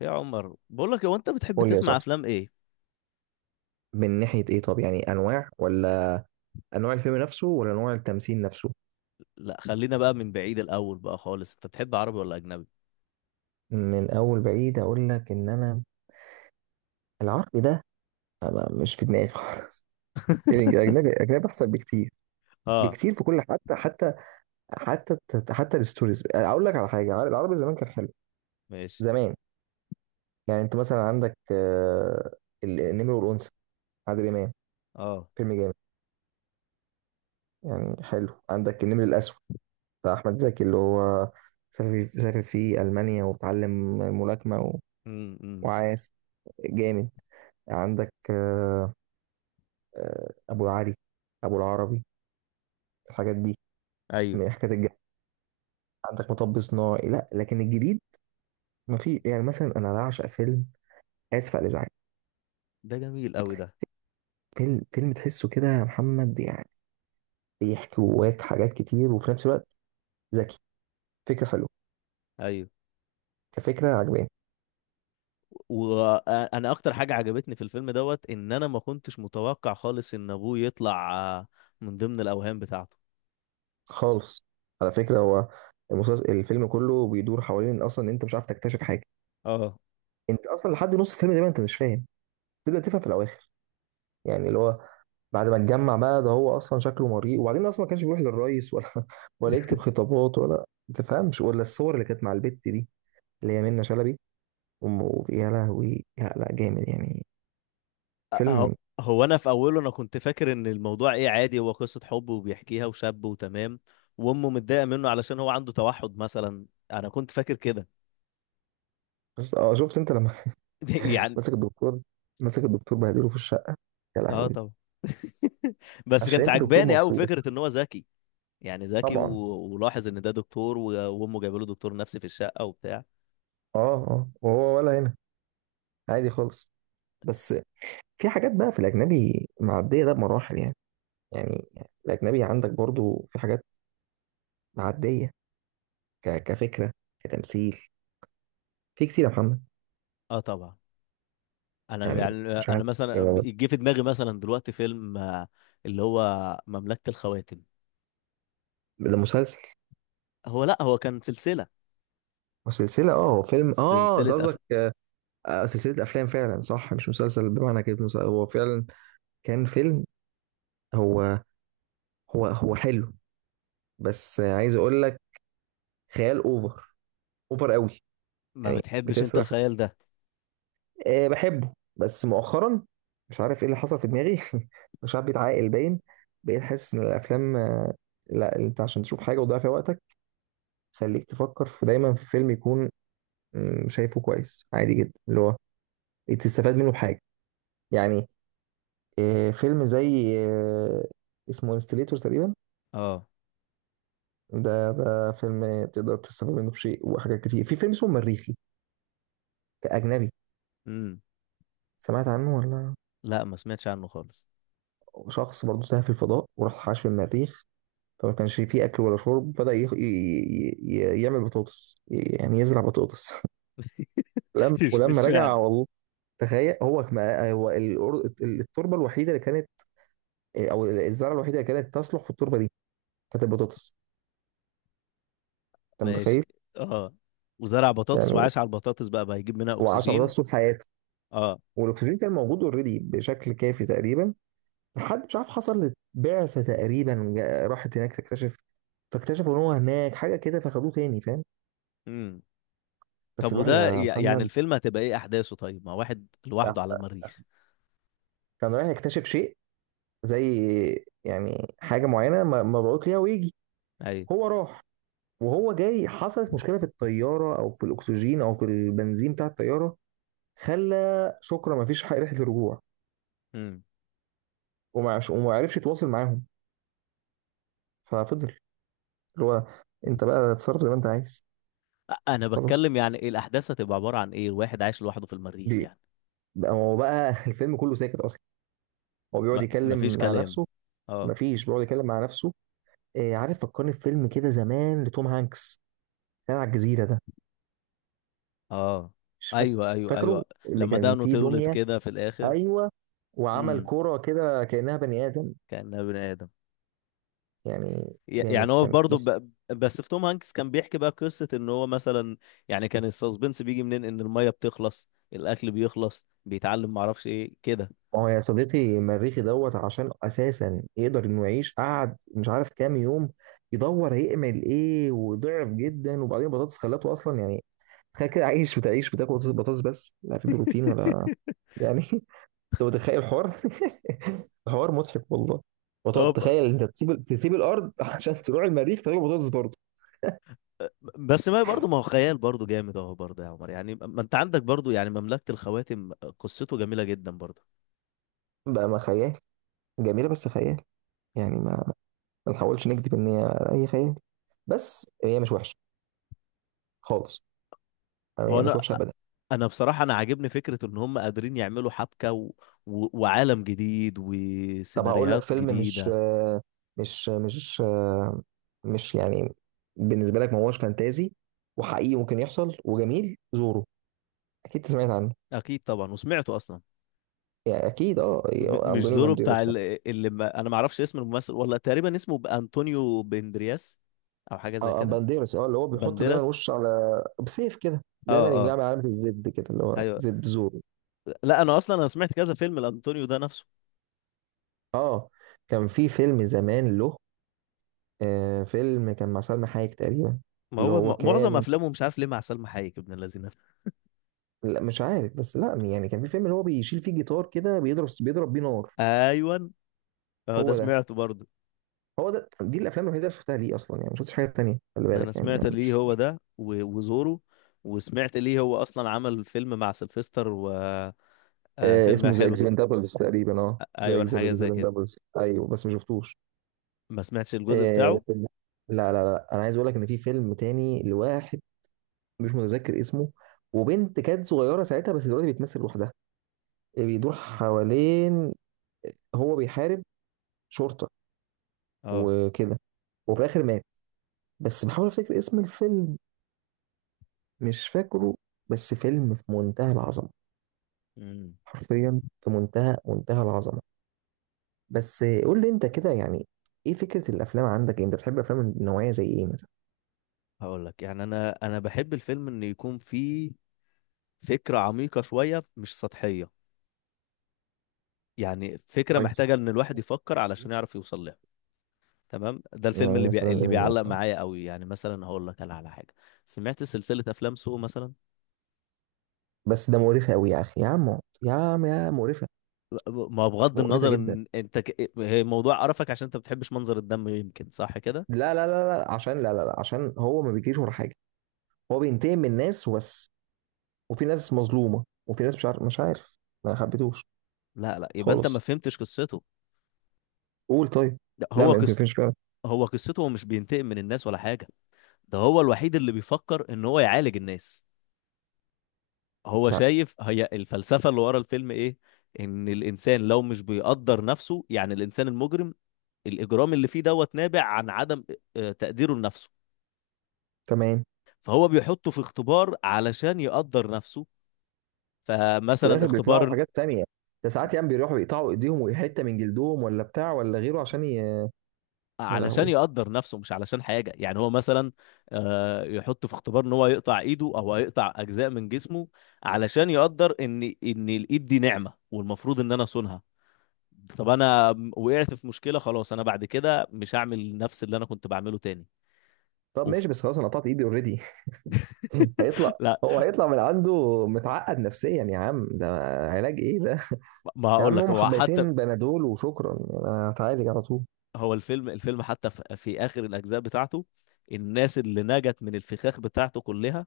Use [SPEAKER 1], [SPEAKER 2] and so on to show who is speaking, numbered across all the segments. [SPEAKER 1] يا عمر، بقول لك، هو انت بتحب
[SPEAKER 2] قول لي يا
[SPEAKER 1] تسمع
[SPEAKER 2] صاحبي،
[SPEAKER 1] افلام ايه؟
[SPEAKER 2] من ناحية ايه؟ طب يعني انواع، ولا انواع الفيلم نفسه ولا انواع التمثيل نفسه؟
[SPEAKER 1] لا خلينا بقى من بعيد الاول بقى خالص، انت بتحب عربي ولا اجنبي؟
[SPEAKER 2] من اول بعيد اقول لك ان انا العربي ده أنا مش في دماغي خالص. الأجنبي الأجنبي الاجنبي أحسن بكتير،
[SPEAKER 1] اه.
[SPEAKER 2] في كل حتى حتى الستوريز. أقول لك على حاجة، العربي زمان كان حلو
[SPEAKER 1] ماشي.
[SPEAKER 2] زمان. يعني أنت مثلا عندك النمر والأنثى، عادل إمام،
[SPEAKER 1] اه.
[SPEAKER 2] فيلم جامد. يعني حلو عندك النمر الأسود بتاع أحمد زكي، اللي هو سافر في ألمانيا وتعلم الملاكمة
[SPEAKER 1] امم.
[SPEAKER 2] وعايز، جامد. عندك آه، ابو العري ابو العربي، الحاجات دي
[SPEAKER 1] ايوه.
[SPEAKER 2] من الحاجات الجامدة. عندك مطب صناعي، لا لكن الجديد ما في. يعني مثلا انا بعشق فيلم اسف على الازعاج،
[SPEAKER 1] ده جميل قوي ده.
[SPEAKER 2] فيلم تحسه كده يا محمد، يعني بيحكي جواك حاجات كتير وفي نفس الوقت ذكي، فكره حلوه،
[SPEAKER 1] ايوه.
[SPEAKER 2] كفكره عجباني
[SPEAKER 1] وانا اكتر حاجه عجبتني في الفيلم دوت ان انا ما كنتش متوقع خالص ان ابوه يطلع آه، من ضمن الاوهام بتاعته.
[SPEAKER 2] خالص. على فكره هو المسلسل، الفيلم كله بيدور حوالين اصلا إن انت مش عارف تكتشف حاجه.
[SPEAKER 1] اه.
[SPEAKER 2] انت اصلا لحد نص الفيلم ده انت مش فاهم، تبدا تفهم في الاواخر. يعني اللي هو بعد ما اتجمع بقى ده، هو اصلا شكله مريء، وبعدين اصلا ما كانش بيروح للرئيس ولا ولا يكتب خطابات، ولا ما تفهمش، ولا الصور اللي كانت مع البت دي اللي هي منة شلبي. وفي يا لهوي، لا لا، جامد يعني،
[SPEAKER 1] أه-
[SPEAKER 2] فيلم.
[SPEAKER 1] هو انا في اوله، انا كنت فاكر ان الموضوع ايه، عادي، هو قصه حب وبيحكيها، وشاب، وتمام، وامه متضايقه منه علشان هو عنده توحد مثلا. انا كنت فاكر كده.
[SPEAKER 2] بس اه، شفت انت لما
[SPEAKER 1] يعني
[SPEAKER 2] مسك الدكتور مسك الدكتور بهدله في الشقه؟ يا
[SPEAKER 1] اه
[SPEAKER 2] لهوي،
[SPEAKER 1] طبعا. بس
[SPEAKER 2] عشان
[SPEAKER 1] كانت
[SPEAKER 2] انت دكتور
[SPEAKER 1] عجباني قوي
[SPEAKER 2] مبسوط،
[SPEAKER 1] فكره ان هو ذكي. يعني ذكي
[SPEAKER 2] طبعا.
[SPEAKER 1] ولاحظ ان ده دكتور وامه جايبه له دكتور نفسي في الشقه وبتاع.
[SPEAKER 2] اه اه، وهو ولا هنا عادي خالص. بس في حاجات بقى في الاجنبي معديه ده بمراحل يعني. يعني الاجنبي عندك برضو في حاجات معديه، كفكرة، كتمثيل، في كتير يا محمد.
[SPEAKER 1] اه طبعا. انا
[SPEAKER 2] يعني
[SPEAKER 1] يعني
[SPEAKER 2] مش
[SPEAKER 1] انا
[SPEAKER 2] عارف
[SPEAKER 1] مثلا
[SPEAKER 2] آه،
[SPEAKER 1] جه في دماغي مثلا دلوقتي فيلم اللي هو مملكه الخواتم.
[SPEAKER 2] ده مسلسل
[SPEAKER 1] هو لا هو كان سلسله.
[SPEAKER 2] وسلسلة. اه هو فيلم، اه انت
[SPEAKER 1] سلسله
[SPEAKER 2] قصدك سلسلة أفلام، فعلا صح مش مسلسل بمعنى كده مسلسل، هو فعلا كان فيلم. هو هو حلو بس عايز أقول لك، خيال أوفر، أوفر قوي،
[SPEAKER 1] ما
[SPEAKER 2] يعني
[SPEAKER 1] بتحبش انت
[SPEAKER 2] بتسرح.
[SPEAKER 1] الخيال ده؟
[SPEAKER 2] آه بحبه بس مؤخرا مش عارف ايه اللي حصل في دماغي. مش عارف، بيتعاقل باين، بقيت حاسس ان الافلام لا انت عشان تشوف حاجه وتضيع فيها وقتك، خليك تفكر في دايما في فيلم يكون، شايفه كويس عادي جدا، اللي هو تستفاد منه بحاجه. يعني فيلم زي اسمه انستليتور تقريبا.
[SPEAKER 1] اه.
[SPEAKER 2] ده فيلم تقدر تستفاد منه بشيء وحاجات كتير. في فيلم اسمه مريخي، كأجنبي.
[SPEAKER 1] امم.
[SPEAKER 2] سمعت عنه ولا؟
[SPEAKER 1] لا ما سمعتش عنه خالص.
[SPEAKER 2] شخص برضه تاه في الفضاء، وراح عاش في المريخ، فما كانش فيه اكل ولا شرب، بدأ يخ... ي... ي... ي- يعمل بطاطس، يعني يزرع بطاطس. ولما
[SPEAKER 1] مش
[SPEAKER 2] ولما
[SPEAKER 1] مش
[SPEAKER 2] رجع
[SPEAKER 1] فعلا.
[SPEAKER 2] والله، تخيل، هو ما هو التربه الوحيده اللي كانت او الزرعه الوحيده اللي كانت تصلح في التربه دي هات البطاطس. انت متخيل؟
[SPEAKER 1] ماشي. اه. وزرع بطاطس
[SPEAKER 2] يعني،
[SPEAKER 1] وعاش على البطاطس، بقى هيجيب منها
[SPEAKER 2] و10
[SPEAKER 1] اكسجين.
[SPEAKER 2] بطاطس طول حياته،
[SPEAKER 1] اه.
[SPEAKER 2] والاكسجين كان موجود اوريدي بشكل كافي تقريبا. لحد مش عارف، حصل بعثه تقريبا راحت هناك تكتشف، فاكتشفوا ان هو هناك حاجه كده فخدوه تاني، فاهم.
[SPEAKER 1] مم.
[SPEAKER 2] بس
[SPEAKER 1] طب
[SPEAKER 2] الواحد
[SPEAKER 1] وده
[SPEAKER 2] يا
[SPEAKER 1] يعني
[SPEAKER 2] محمد
[SPEAKER 1] الفيلم هتبقى ايه احداثه؟ طيب ما واحد لوحده على المريخ.
[SPEAKER 2] كان رايح يكتشف شيء، زي يعني حاجه معينه مبعوث ليها ويجي.
[SPEAKER 1] ايوه.
[SPEAKER 2] هو راح، وهو جاي حصلت مشكله في الطياره، او في الاكسجين، او في البنزين بتاع الطياره، خلى شكرا ما فيش رحله رجوع.
[SPEAKER 1] امم.
[SPEAKER 2] وما عرفش يتواصل معاهم، ففضل، اللي هو انت بقى تتصرف زي ما انت عايز.
[SPEAKER 1] انا
[SPEAKER 2] خلاص
[SPEAKER 1] بتكلم يعني ايه، الاحداث هتبقى عبارة عن ايه، الواحد عايش لوحده في المريخ
[SPEAKER 2] بي-
[SPEAKER 1] يعني.
[SPEAKER 2] بقى هو بقى، الفيلم كله ساكت اصلا، هو بيقعد
[SPEAKER 1] ما مفيش
[SPEAKER 2] يتكلم مع
[SPEAKER 1] كلام.
[SPEAKER 2] نفسه.
[SPEAKER 1] اه
[SPEAKER 2] مفيش، بيقعد يتكلم مع نفسه. إيه عارف، فكرني في فيلم كده زمان لتوم هانكس، كان على الجزيره ده،
[SPEAKER 1] اه.
[SPEAKER 2] مش فاكر.
[SPEAKER 1] ايوه ايوه
[SPEAKER 2] فاكره،
[SPEAKER 1] ايوه.
[SPEAKER 2] اللي
[SPEAKER 1] لما
[SPEAKER 2] كان
[SPEAKER 1] دقنه
[SPEAKER 2] فيه
[SPEAKER 1] تولد
[SPEAKER 2] دميه،
[SPEAKER 1] كده في الاخر.
[SPEAKER 2] ايوه، وعمل
[SPEAKER 1] امم.
[SPEAKER 2] كوره كده كانها بني ادم.
[SPEAKER 1] كأنها بني ادم.
[SPEAKER 2] يعني
[SPEAKER 1] ي-
[SPEAKER 2] جامد
[SPEAKER 1] يعني هو
[SPEAKER 2] كان
[SPEAKER 1] برضه
[SPEAKER 2] بس.
[SPEAKER 1] بس في توم هانكس كان بيحكي بقى قصة ان هو مثلا، يعني كان السسبنس بيجي منين، ان المية بتخلص، الاكل بيخلص، بيتعلم، معرفش ايه كده.
[SPEAKER 2] ما هو يا صديقي مريخي دوت، عشان اساسا يقدر انه يعيش، قعد مش عارف كام يوم يدور هيعمل ايه، وضعف جدا، وبعدين بطاطس خلته اصلا يعني. تخيل كده عايش، بتعيش بتاكل بطاطس بطاطس، بس لا في بروتين ولا يعني. انت متخيل الحوار؟ الحوار مضحك والله. وتقعد
[SPEAKER 1] هو.
[SPEAKER 2] تخيل انت، تسيب الارض عشان تروح المريخ تاكل بطاطس برضه.
[SPEAKER 1] بس ما برضه ما هو خيال برضه جامد اهو، برضه يا عمر، يعني ما انت عندك برضه يعني مملكة الخواتم، قصته جميلة جدا برضه.
[SPEAKER 2] بقى ما خيال، جميله بس خيال يعني. ما، ما نحاولش نكذب ان هي اي خيال، بس هي مش وحشه خالص، يعني
[SPEAKER 1] هو
[SPEAKER 2] هي مش
[SPEAKER 1] انا
[SPEAKER 2] وحشه ابدا.
[SPEAKER 1] انا بصراحة انا عاجبني فكرة ان هم قادرين يعملوا حبكة و... و... وعالم جديد
[SPEAKER 2] طب هقول لك
[SPEAKER 1] وسيناريوهات
[SPEAKER 2] فيلم،
[SPEAKER 1] جديده.
[SPEAKER 2] مش مش مش يعني بالنسبه لك ما هوش فانتازي، وحقيقي ممكن يحصل وجميل. زورو، اكيد سمعت عنه.
[SPEAKER 1] اكيد طبعا وسمعته اصلا.
[SPEAKER 2] يعني اكيد اه،
[SPEAKER 1] م...
[SPEAKER 2] يعني
[SPEAKER 1] مش
[SPEAKER 2] اندونيو
[SPEAKER 1] زورو بتاع
[SPEAKER 2] بانديروس
[SPEAKER 1] ال...
[SPEAKER 2] مثلا.
[SPEAKER 1] اللي ما... انا ما اعرفش اسم الممثل والله، تقريبا اسمه انطونيو بندرياس، او حاجة زي
[SPEAKER 2] اه
[SPEAKER 1] كده.
[SPEAKER 2] بانديروس، اه، اللي هو بيحط دايما
[SPEAKER 1] بنديراس.
[SPEAKER 2] وش، على بسيف كده
[SPEAKER 1] اه
[SPEAKER 2] دايما، يقوم جاي
[SPEAKER 1] اه.
[SPEAKER 2] عامل علامه الزد كده، اللي هو
[SPEAKER 1] ايوه.
[SPEAKER 2] زد زورو.
[SPEAKER 1] لا انا اصلا انا سمعت كذا فيلم لانطونيو ده نفسه.
[SPEAKER 2] اه، كان في فيلم زمان له، آه فيلم كان مع سلمى حايك تقريبا،
[SPEAKER 1] ما
[SPEAKER 2] اللي
[SPEAKER 1] هو
[SPEAKER 2] هو
[SPEAKER 1] معظم
[SPEAKER 2] كان.
[SPEAKER 1] افلامه مش عارف ليه مع سلمى حايك، ابن الذين ده.
[SPEAKER 2] لا مش عارف، بس لا يعني كان في فيلم اللي هو بيشيل فيه جيتار كده، بيضرب بيه نار.
[SPEAKER 1] ايوه. اه ده
[SPEAKER 2] هو ده،
[SPEAKER 1] سمعته برضه.
[SPEAKER 2] هو ده دي الافلام الوحيده اللي شفتها ليه اصلا يعني، ما شفتش حاجه تانيه، خلي
[SPEAKER 1] انا
[SPEAKER 2] بالك يعني.
[SPEAKER 1] سمعت ليه
[SPEAKER 2] مش
[SPEAKER 1] هو
[SPEAKER 2] مش-
[SPEAKER 1] ده و- وزورو. وسمعت ليه هو اصلا عمل فيلم مع سلفستر وفيلم.
[SPEAKER 2] آه اسمه ذا
[SPEAKER 1] حلو كده.
[SPEAKER 2] اكسبندابلز تقريبا، اه. ذا
[SPEAKER 1] ايوه حاجه زي كده.
[SPEAKER 2] اكسبندابلز، ايوه بس ما شفتوش.
[SPEAKER 1] ما سمعتش الجزء
[SPEAKER 2] آه،
[SPEAKER 1] بتاعه.
[SPEAKER 2] فيلم- لا لا لا، انا عايز اقول لك ان في فيلم تاني لواحد مش متذكر اسمه، وبنت كانت صغيره ساعتها بس دلوقتي بتمثل لوحدها. بيدور حوالين، هو بيحارب شرطه
[SPEAKER 1] اه.
[SPEAKER 2] وكده، وفي الاخر مات. بس بحاول افتكر اسم الفيلم، مش فاكره. بس فيلم في منتهى العظمه،
[SPEAKER 1] امم.
[SPEAKER 2] حرفيا في منتهى العظمه. بس قول لي انت كده يعني، ايه فكره الافلام عندك؟ يعني انت بتحب افلام النوعيه زي ايه مثلا؟
[SPEAKER 1] هقول لك يعني، انا بحب الفيلم ان يكون فيه فكره عميقه شويه، مش سطحيه. يعني فكره
[SPEAKER 2] كويس.
[SPEAKER 1] محتاجه ان الواحد يفكر علشان يعرف يوصل لها. تمام. ده الفيلم
[SPEAKER 2] يعني
[SPEAKER 1] اللي
[SPEAKER 2] مثلا
[SPEAKER 1] بي... اللي
[SPEAKER 2] ايه
[SPEAKER 1] بيعلق
[SPEAKER 2] مثلا؟
[SPEAKER 1] معايا قوي. يعني مثلا هقول لك انا على حاجه، سمعت سلسله افلام سو مثلا.
[SPEAKER 2] بس ده مقرفه قوي يا اخي، يا عم يا عم، يا مقرفه،
[SPEAKER 1] ما بغض
[SPEAKER 2] مقرفه
[SPEAKER 1] النظر
[SPEAKER 2] جدا.
[SPEAKER 1] ان انت هي موضوع قرفك عشان انت ما بتحبش منظر الدم، يمكن صح كده.
[SPEAKER 2] لا لا لا لا، عشان، لا لا لا، عشان هو ما بيجريش ورا حاجه، هو بينتقم من الناس وبس. وفي ناس مظلومه، وفي ناس مش عارف، مش عارف، ما حبيتوش
[SPEAKER 1] لا لا، يبقى انت ما
[SPEAKER 2] خالص.
[SPEAKER 1] فهمتش قصته.
[SPEAKER 2] قول طيب،
[SPEAKER 1] لا،
[SPEAKER 2] لا
[SPEAKER 1] هو
[SPEAKER 2] ما
[SPEAKER 1] قص...
[SPEAKER 2] يمكنش فعلا.
[SPEAKER 1] هو قصته، هو مش بينتقم من الناس ولا حاجه. ده هو الوحيد اللي بيفكر ان هو يعالج الناس. هو
[SPEAKER 2] لا،
[SPEAKER 1] شايف هي الفلسفه اللي ورا الفيلم ايه. ان الانسان لو مش بيقدر نفسه، يعني الانسان المجرم، الاجرام اللي فيه دوت نابع عن عدم تقديره لنفسه.
[SPEAKER 2] تمام.
[SPEAKER 1] فهو بيحطه في اختبار علشان يقدر نفسه.
[SPEAKER 2] في
[SPEAKER 1] فمثلا
[SPEAKER 2] الاخر بيطلعوا
[SPEAKER 1] اختبار
[SPEAKER 2] بحاجات تانية، ده ساعات يعني بيروحوا يقطعوا ايديهم وحته من جلدهم ولا بتاع ولا غيره، عشان يا
[SPEAKER 1] علشان
[SPEAKER 2] لهوي.
[SPEAKER 1] يقدر نفسه، مش علشان حاجة يعني، هو مثلا يحطه في اختبار ان هو يقطع ايده او هيقطع اجزاء من جسمه، علشان يقدر ان الايد دي نعمة، والمفروض ان انا اصونها. طب انا وقعت في مشكلة خلاص، انا بعد كده مش هعمل نفس اللي انا كنت بعمله تاني.
[SPEAKER 2] طب
[SPEAKER 1] اوف.
[SPEAKER 2] ماشي، بس خلاص انا قطعت ايدي اوريدي. هيطلع،
[SPEAKER 1] لا.
[SPEAKER 2] هو هيطلع من عنده متعقد نفسيا يا عم ده، علاج ايه ده؟
[SPEAKER 1] ما
[SPEAKER 2] يا
[SPEAKER 1] هقول
[SPEAKER 2] عم،
[SPEAKER 1] لك،
[SPEAKER 2] هم
[SPEAKER 1] هو حتى،
[SPEAKER 2] حبيتين بنادول وشكرا يعني، انا هتعالج على طول.
[SPEAKER 1] هو الفيلم حتى في اخر الاجزاء بتاعته، الناس اللي نجت من الفخاخ بتاعته كلها،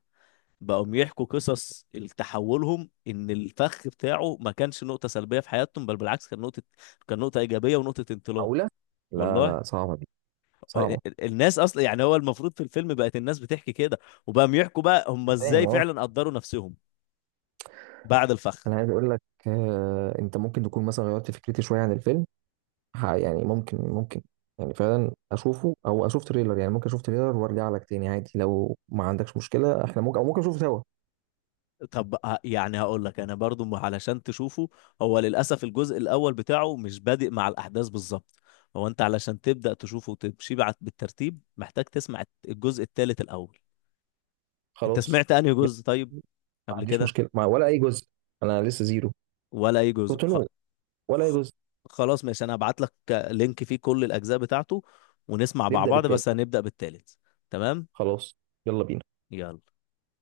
[SPEAKER 1] بقوم يحكوا قصص تحولهم ان الفخ بتاعه ما كانش نقطة سلبية في حياتهم، بل بالعكس كان نقطة، كان نقطة إيجابية ونقطة انطلاق.
[SPEAKER 2] معقولة؟ لا
[SPEAKER 1] والله.
[SPEAKER 2] لا، صعبة دي، صعبة.
[SPEAKER 1] الناس اصلا يعني هو المفروض في الفيلم بقت الناس بتحكي كده، وبقى يحكوا بقى هم
[SPEAKER 2] أنا فاهم
[SPEAKER 1] ازاي
[SPEAKER 2] اه.
[SPEAKER 1] فعلا قدروا نفسهم بعد الفخ.
[SPEAKER 2] انا عايز اقول لك، انت ممكن تكون مثلا غيرت فكرتي شويه عن الفيلم. يعني ممكن، ممكن، يعني فعلا اشوفه او اشوف تريلر. يعني ممكن اشوف تريلر وارجع لك تاني عادي، لو ما عندكش مشكله احنا ممكن، او ممكن نشوفه سوا.
[SPEAKER 1] طب يعني هقول لك انا برضو علشان تشوفه، هو للاسف الجزء الاول بتاعه مش بادئ مع الاحداث بالظبط. هو انت علشان تبدا تشوفه وتمشي بعد بالترتيب محتاج تسمع الجزء الثالث الاول. انت
[SPEAKER 2] خلاص.
[SPEAKER 1] سمعت انهي
[SPEAKER 2] يلا،
[SPEAKER 1] جزء طيب
[SPEAKER 2] ما
[SPEAKER 1] قبل
[SPEAKER 2] عنديش
[SPEAKER 1] كده؟
[SPEAKER 2] مشكله مع ولا اي جزء، انا لسه زيرو،
[SPEAKER 1] ولا اي جزء
[SPEAKER 2] كنت نو، ولا اي
[SPEAKER 1] خ...
[SPEAKER 2] جزء.
[SPEAKER 1] خلاص ماشي، انا هبعت لك لينك فيه كل الاجزاء بتاعته ونسمع مع
[SPEAKER 2] نبدا
[SPEAKER 1] بعض،
[SPEAKER 2] بالتالي.
[SPEAKER 1] بس هنبدأ بالتالت. تمام.
[SPEAKER 2] خلاص، يلا بينا.
[SPEAKER 1] يلا.